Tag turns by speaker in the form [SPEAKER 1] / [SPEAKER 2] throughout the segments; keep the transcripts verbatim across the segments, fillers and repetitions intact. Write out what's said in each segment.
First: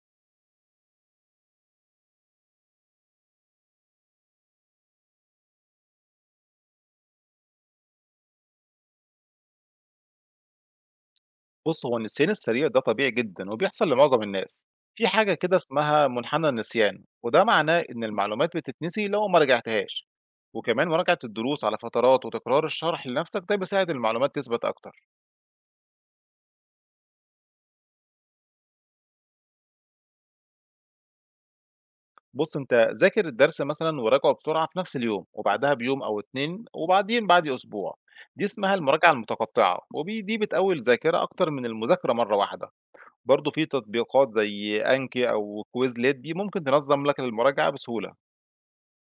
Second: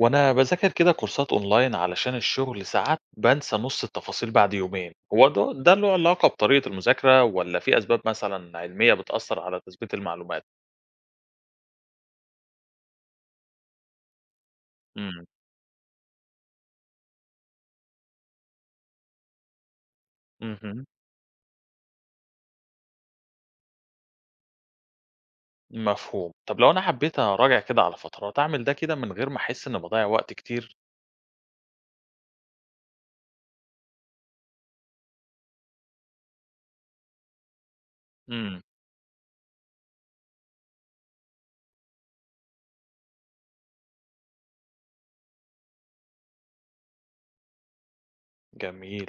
[SPEAKER 1] وانا بذاكر كده كورسات اونلاين علشان الشغل ساعات بنسى نص التفاصيل بعد يومين. هو ده ده له علاقة بطريقة المذاكرة ولا في اسباب مثلا علمية بتأثر على تثبيت المعلومات؟
[SPEAKER 2] بُص، هو النسيان السريع ده طبيعي جدًا وبيحصل لمعظم الناس. في
[SPEAKER 1] امم.
[SPEAKER 2] حاجة كده اسمها منحنى النسيان، وده معناه إن المعلومات بتتنسي لو ما راجعتهاش.
[SPEAKER 1] امم.
[SPEAKER 2] وكمان مراجعة الدروس على فترات وتكرار الشرح لنفسك ده بيساعد المعلومات تثبت أكتر.
[SPEAKER 1] مفهوم. طب لو انا حبيت اراجع كده على فترات اعمل ده كده من غير ما احس اني بضيع وقت كتير؟
[SPEAKER 2] بُص، أنت ذاكر الدرس مثلًا وراجعه بسرعة في نفس اليوم وبعدها بيوم أو اتنين وبعدين بعد أسبوع. دي
[SPEAKER 1] امم.
[SPEAKER 2] اسمها المراجعة المتقطعة، ودي دي بتقوي الذاكرة أكتر من المذاكرة مرة واحدة. برضه في تطبيقات زي أنكي أو كويزليت دي ممكن تنظم لك المراجعة بسهولة.
[SPEAKER 1] جميل.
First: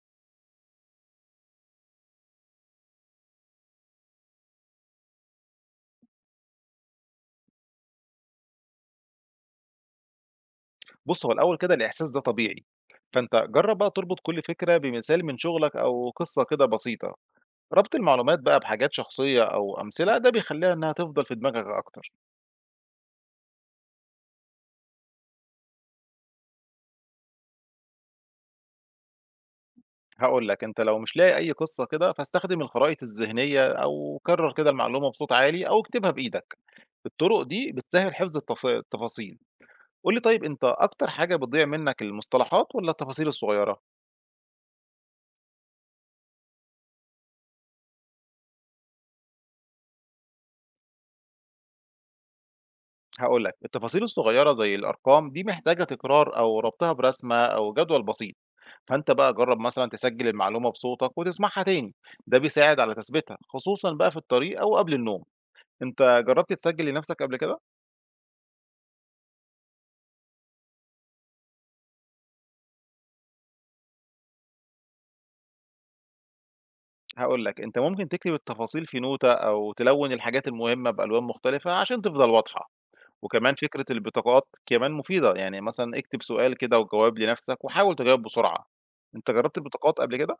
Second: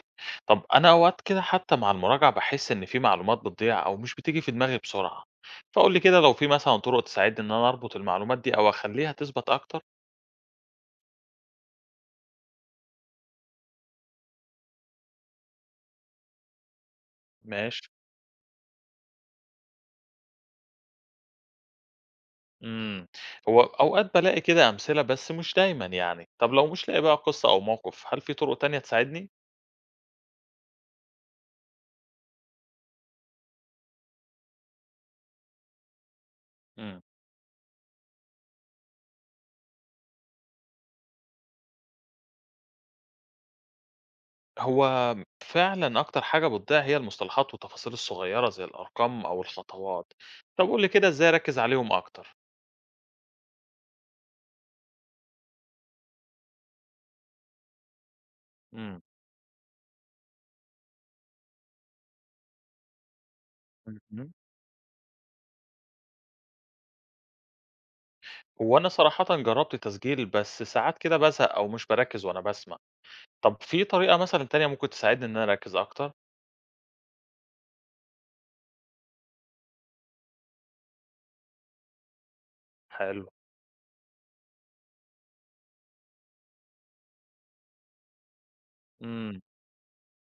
[SPEAKER 1] طب انا اوقات كده حتى مع المراجعة بحس ان في معلومات بتضيع او مش بتيجي في دماغي بسرعة، فقول لي كده لو في مثلا طرق تساعدني ان انا اربط المعلومات دي او اخليها تثبت اكتر.
[SPEAKER 2] بُص، هو الأول كده الإحساس ده طبيعي، فأنت جرّب بقى تربط كل فكرة بمثال من شغلك أو قصة كده بسيطة،
[SPEAKER 1] ماشي.
[SPEAKER 2] ربط المعلومات بقى بحاجات شخصية أو أمثلة ده بيخلّيها إنها تفضل في دماغك أكتر،
[SPEAKER 1] إمم. هو أوقات بالاقي كده أمثلة بس مش دايمًا يعني. طب لو مش لاقي بقى قصة أو موقف، هل في طرق تانية تساعدني؟
[SPEAKER 2] هاقول لك أنت لو مش لاقي أي قصة كده فاستخدم الخرائط الذهنية أو كرر كده المعلومة بصوت عالي أو اكتبها بإيدك،
[SPEAKER 1] إمم.
[SPEAKER 2] الطرق دي بتسهّل حفظ التف التفاصيل، قُل لي طيب أنت أكتر حاجة بتضيع منك المصطلحات والّا التفاصيل الصغيرة؟
[SPEAKER 1] هو فعلًا أكتر حاجة بتضيع هي المصطلحات والتفاصيل الصغيرة زي الأرقام أو الخطوات. طب قُل لي كده إزاي أركّز عليهم أكتر؟
[SPEAKER 2] هاقول لك، التفاصيل الصغيرة زي الأرقام دي محتاجة تكرار أو ربطها برسمة أو جدول بسيط،
[SPEAKER 1] إمم.
[SPEAKER 2] فأنت بقى جرب مثلًا تسجل المعلومة بصوتك وتسمعها تاني، ده بيساعد على تثبيتها خصوصًا بقى في
[SPEAKER 1] اهم.
[SPEAKER 2] الطريق أو قبل النوم، أنت جربت تسجل لنفسك قبل كده؟
[SPEAKER 1] هو أنا صراحةً جرّبت تسجيل، بس ساعات كده بازهق أو مش باركّز وأنا باسمع. طب في طريقة مثلًا تانية ممكن تساعدني إن أنا أركّز أكتر؟
[SPEAKER 2] هاقول لك، أنت ممكن تكتب التفاصيل في نوتة أو تلون الحاجات المهمة بألوان مختلفة عشان تفضل واضحة،
[SPEAKER 1] حلو.
[SPEAKER 2] وكمان فكرة البطاقات كمان مفيدة، يعني مثلًا اكتب سؤال كده وجواب لنفسك وحاول تجاوب بسرعة، أنت
[SPEAKER 1] إمم.
[SPEAKER 2] جربت البطاقات قبل كده؟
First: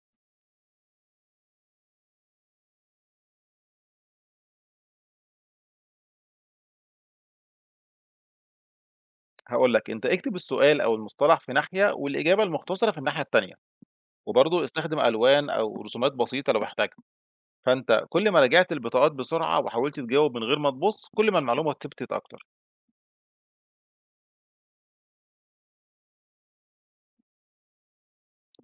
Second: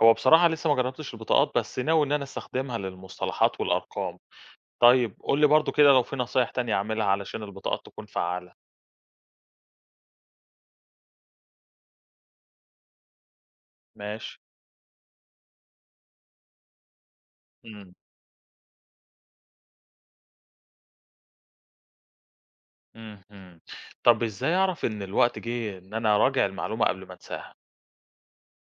[SPEAKER 1] هو بصراحة لسه ما جرّبتش البطاقات، بس ناوي إن أنا أستخدمها للمصطلحات والأرقام. طيب قُل لي برضه كده لو في نصايح تانية أعملها علشان البطاقات تكون فعّالة.
[SPEAKER 2] هاقول لك، أنت اكتب السؤال أو المصطلح في ناحية والإجابة المختصرة في الناحية التانية،
[SPEAKER 1] ماشي.
[SPEAKER 2] وبرضه استخدم ألوان أو رسومات بسيطة لو احتجت،
[SPEAKER 1] إمم.
[SPEAKER 2] فأنت كل ما راجعت البطاقات بسرعة وحاولت تجاوب من غير ما تبُص، كل ما المعلومة ثبتت أكتر.
[SPEAKER 1] اهم. طب إزاي أعرف إن الوقت جِه إن أنا أراجع المعلومة قبل ما أنساها؟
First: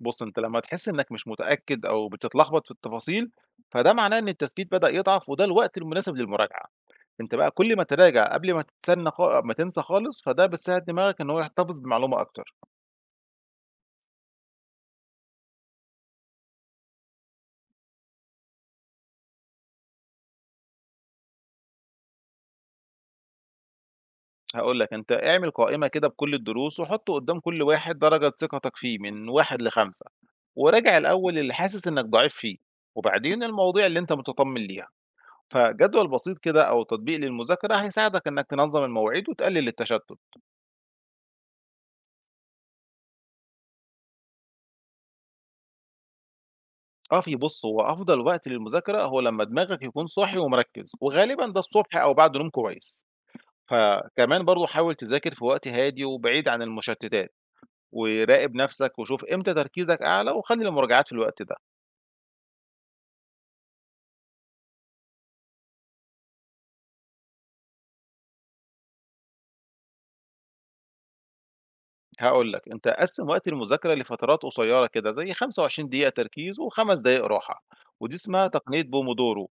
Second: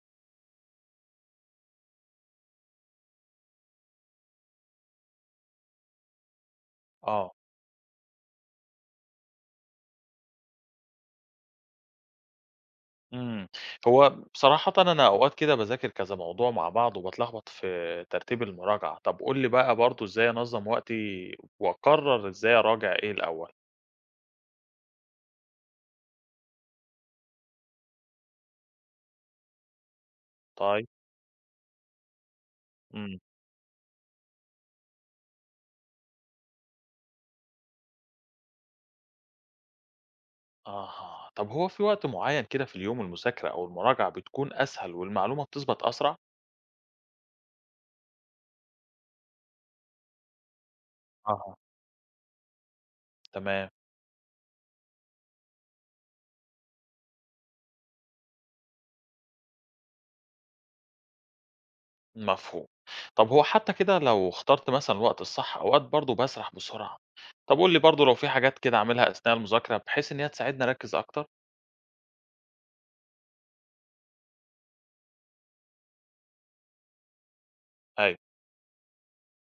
[SPEAKER 2] بُص، أنت لمّا تحس إنك مش متأكد أو بتتلخبط في التفاصيل، فده معناه إن التثبيت بدأ يضعف وده الوقت المناسب للمراجعة.
[SPEAKER 1] آه.
[SPEAKER 2] أنت بقى كل ما تراجع قبل ما تتسنى خا ما تنسى خالص، فده بتساعد دماغك إن هو يحتفظ بمعلومة أكتر.
[SPEAKER 1] إمم. هو بصراحةً أنا أوقات كده باذاكر كذا موضوع مع بعض وباتلخبط في ترتيب المراجعة، طب قُل لي بقى برضه إزاي أنظّم وقتي وأقرر إزاي أراجع إيه الأول؟
[SPEAKER 2] هاقول لك، أنت اعمل قائمة كده بكل الدروس، وحُط قدّام كل واحد درجة ثقتك فيه من واحد ل5،
[SPEAKER 1] طيب.
[SPEAKER 2] وراجع الأول اللي حاسس إنك ضعيف فيه،
[SPEAKER 1] إمم.
[SPEAKER 2] وبعدين المواضيع اللي أنت متطمن ليها، فجدول بسيط كده أو تطبيق للمذاكرة هيساعدك إنك تنظّم المواعيد وتقلل التشتت.
[SPEAKER 1] أها، طب هو في وقت معيّن كده في اليوم المذاكرة أو المراجعة بتكون أسهل والمعلومة بتثبت أسرع؟
[SPEAKER 2] قافي بُص، هو أفضل وقت للمذاكرة هو لمّا دماغك يكون صاحي ومركّز، وغالبًا
[SPEAKER 1] أها.
[SPEAKER 2] ده الصبح أو بعد نوم كويس.
[SPEAKER 1] تمام.
[SPEAKER 2] فكمان برضه حاول تذاكر في وقت هادي وبعيد عن المشتتات، وراقب نفسك وشوف إمتى تركيزك أعلى، وخلّي المراجعات في الوقت ده.
[SPEAKER 1] مفهوم. طب هو حتى كده لو اخترت مثلا الوقت الصح اوقات برضه بسرح بسرعة، طب قول لي برضه لو في حاجات كده اعملها اثناء المذاكرة بحيث ان هي تساعدني اركز اكتر.
[SPEAKER 2] هاقول لك، أنت قسِّم وقت المذاكرة لفترات قصيّرة كده، زي خمسة وعشرين دقيقة تركيز و5 دقايق راحة، ودي
[SPEAKER 1] ايوه.
[SPEAKER 2] اسمها تقنية بومودورو.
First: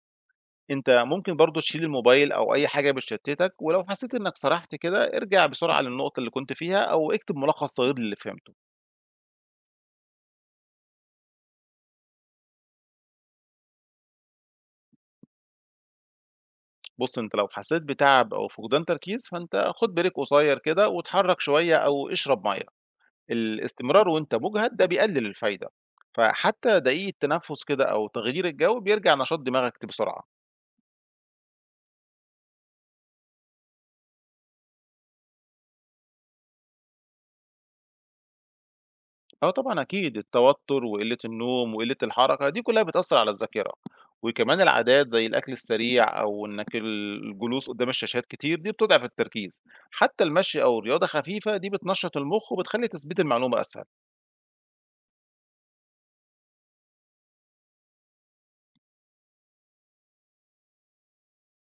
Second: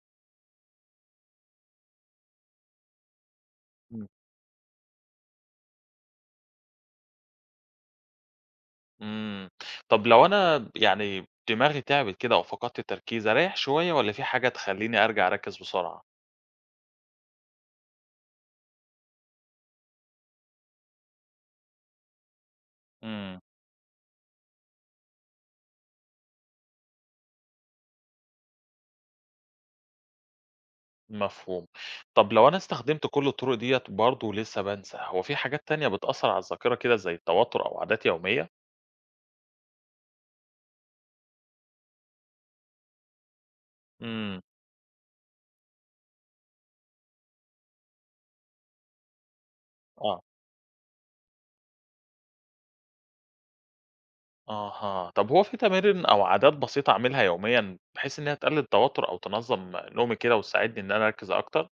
[SPEAKER 2] أنت ممكن برضه تشيل الموبايل أو أي حاجة بتشتِّتك، ولو
[SPEAKER 1] مم.
[SPEAKER 2] حسّيت إنك سرحت كده، ارجع بسرعة للنقطة اللي كنت فيها أو اكتب ملخص صغير للي فهمته.
[SPEAKER 1] امم. طب لو انا يعني دماغي تعبت كده او فقدت التركيز اريح شوية ولا في حاجة تخليني ارجع اركز بسرعة؟
[SPEAKER 2] بُص، أنت لو حسّيت بتعب أو فقدان تركيز، فأنت خُد بريك قصيّر كده واتحرّك شوية أو اشرب مَيّة.
[SPEAKER 1] امم.
[SPEAKER 2] الاستمرار وأنت مُجهد ده بيقلل الفايدة، فحتى دقيقة تنفُّس كده أو تغيير الجو بيرجع نشاط دماغك ت بسرعة.
[SPEAKER 1] مفهوم. طب لو انا استخدمت كل الطرق ديت برضه لسه بنسى، هو في حاجات تانية بتأثر على الذاكرة كده زي التوتر او عادات يومية؟
[SPEAKER 2] آه طبعًا أكيد، التوتر وقلة النوم وقلة الحركة دي كلّها بتأثّر على الذاكرة،
[SPEAKER 1] امم.
[SPEAKER 2] وكمان العادات زي الأكل السريع أو إنّك ال الجلوس قدّام الشاشات كتير دي بتضعف التركيز،
[SPEAKER 1] اه.
[SPEAKER 2] حتى المشي أو رياضة خفيفة دي بتنشّط المُخ وبتخلّي تثبيت المعلومة أسهل.
[SPEAKER 1] أها، طب هو في تمارين أو عادات بسيطة أعملها يوميًا بحيث إن هي تقلل التوتر أو تنظم نومي كده وتساعدني إن أنا أركز أكتر؟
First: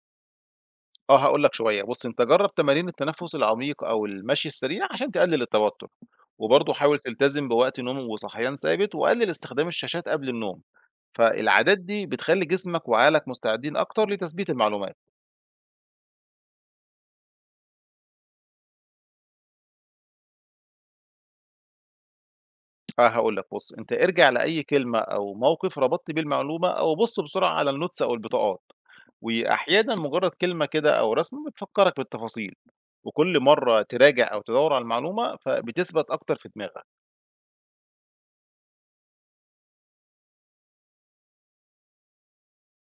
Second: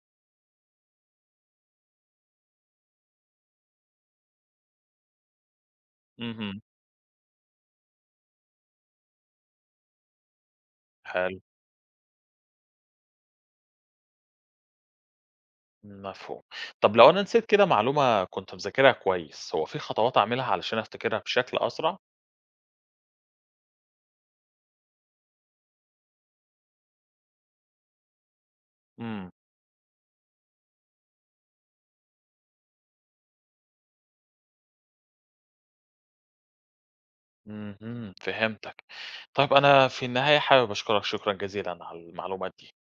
[SPEAKER 2] آه هاقول لك شوية، بُص أنت جرّب تمارين التنفس العميق أو المشي السريع عشان تقلل التوتر،
[SPEAKER 1] اهم.
[SPEAKER 2] وبرضه حاول تلتزم بوقت نوم وصحيان ثابت وقلل استخدام الشاشات قبل النوم،
[SPEAKER 1] حلو.
[SPEAKER 2] فالعادات دي بتخلّي جسمك وعقلك مستعدين أكتر لتثبيت المعلومات.
[SPEAKER 1] مفهوم. طب لو أنا نسيت كده معلومة كنت مذاكرها كويس، هو في خطوات أعملها علشان أفتكرها بشكل أسرع؟
[SPEAKER 2] آه، هاقول لك بُص، أنت ارجع لأي كلمة أو موقف ربطت بيه المعلومة أو بُص بسرعة على الnotes أو البطاقات،
[SPEAKER 1] إمم.
[SPEAKER 2] وأحيانًا مجرد كلمة كده أو رسمة بتفكّرك بالتفاصيل، وكل مرّة تراجع أو تدوّر على المعلومة فبتثبت أكتر في دماغك.
[SPEAKER 1] اهم. فهمتك. طيب أنا في النهاية حابب أشكرك شكرًا جزيلًا على المعلومات دي.